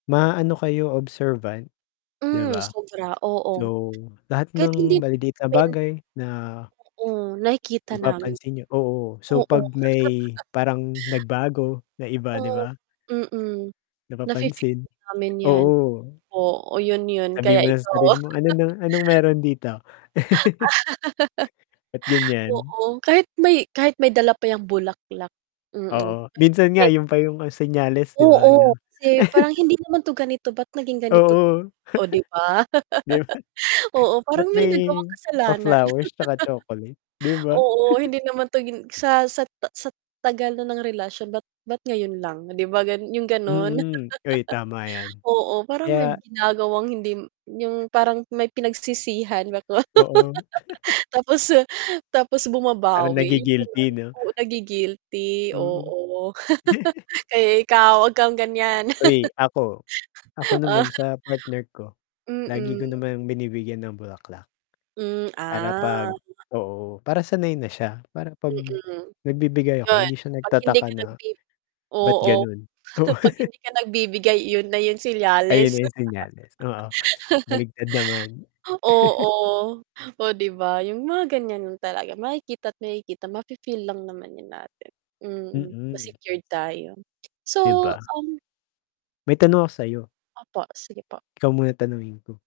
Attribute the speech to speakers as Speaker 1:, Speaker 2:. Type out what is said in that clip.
Speaker 1: Maano kayo, observant di
Speaker 2: Hmm.
Speaker 1: ba?
Speaker 2: Sobra, oo.
Speaker 1: So, lahat
Speaker 2: Kahit hindi
Speaker 1: ng maliliit
Speaker 2: I
Speaker 1: na
Speaker 2: mean
Speaker 1: bagay na
Speaker 2: Oo. Nakikita namin,
Speaker 1: mapapansin niyo. Oo, so
Speaker 2: Oo.
Speaker 1: 'pag may parang nagbago na iba, di
Speaker 2: Oh,
Speaker 1: ba?
Speaker 2: mm. Nafe-feel
Speaker 1: Napapansin,
Speaker 2: namin 'yan.
Speaker 1: oo.
Speaker 2: Oh, 'yun 'yun,
Speaker 1: Sabihin
Speaker 2: kaya
Speaker 1: mo sa
Speaker 2: ikaw
Speaker 1: sarili mo, ano ba anong meron dito? Ba't ganiyan?
Speaker 2: Oo, kahit may kahit may dala pa 'yang bulaklak, mm.
Speaker 1: Oo, minsan nga
Speaker 2: Kahit
Speaker 1: 'yun pa 'yung senyales, di ba,
Speaker 2: Oo.
Speaker 1: ano.
Speaker 2: Kasi parang hindi naman 'to ganito ba't naging ganito't
Speaker 1: Oo.
Speaker 2: Oh, di ba?
Speaker 1: 'Di ba,
Speaker 2: Oo, parang
Speaker 1: ba't
Speaker 2: may
Speaker 1: may
Speaker 2: nagawang kasalanan.
Speaker 1: pa-flowers tsaka chocolate, di ba?
Speaker 2: Oo, hindi naman 'to gin sa sat sat tagal na ng relasyon ba't ba't ngayon lang, di ba, gan 'yung gano'n.
Speaker 1: Mm. Uy, tama 'yan,
Speaker 2: Oo, parang may
Speaker 1: kaya
Speaker 2: ginagawang hindi 'yung parang may pinagsisihan ba ako,
Speaker 1: Oo.
Speaker 2: Tapos, ah, tapos
Speaker 1: Para
Speaker 2: bumabawi 'yun na lang.
Speaker 1: nagi-guilty 'no.
Speaker 2: Oo, nagi guilty,
Speaker 1: Mm.
Speaker 2: oo. Kaya ikaw 'wag kang ganiyan.
Speaker 1: Uy, ako. Ako naman sa partner ko, lagi ko
Speaker 2: Mm.
Speaker 1: naman binibigyan ng bulaklak,
Speaker 2: Hmm,
Speaker 1: para 'pag
Speaker 2: ah.
Speaker 1: oo, para sanay na siya. Para 'pag
Speaker 2: Mm,
Speaker 1: nagbibigay ako,
Speaker 2: 'yun
Speaker 1: hindi siya
Speaker 2: 'pag hindi
Speaker 1: nagtataka
Speaker 2: ka
Speaker 1: na,
Speaker 2: nagbibi
Speaker 1: ba't
Speaker 2: oo,
Speaker 1: gano'n? Oo.
Speaker 2: 'pag hindi ka nagbibigay 'yun na 'yung
Speaker 1: Ayan na
Speaker 2: senyales.
Speaker 1: 'yung senyales, oo. Baligtad naman.
Speaker 2: Oo. Oh, di ba, 'yung mga ganiyan talaga makikita't makikita, mafe feel lang naman 'yan natin. Mm, mas
Speaker 1: Mm.
Speaker 2: secured tayo.
Speaker 1: Di
Speaker 2: So,
Speaker 1: ba?
Speaker 2: um
Speaker 1: May tanong ako sa'yo?
Speaker 2: Opo, sige po.
Speaker 1: Ikaw muna tanungin ko.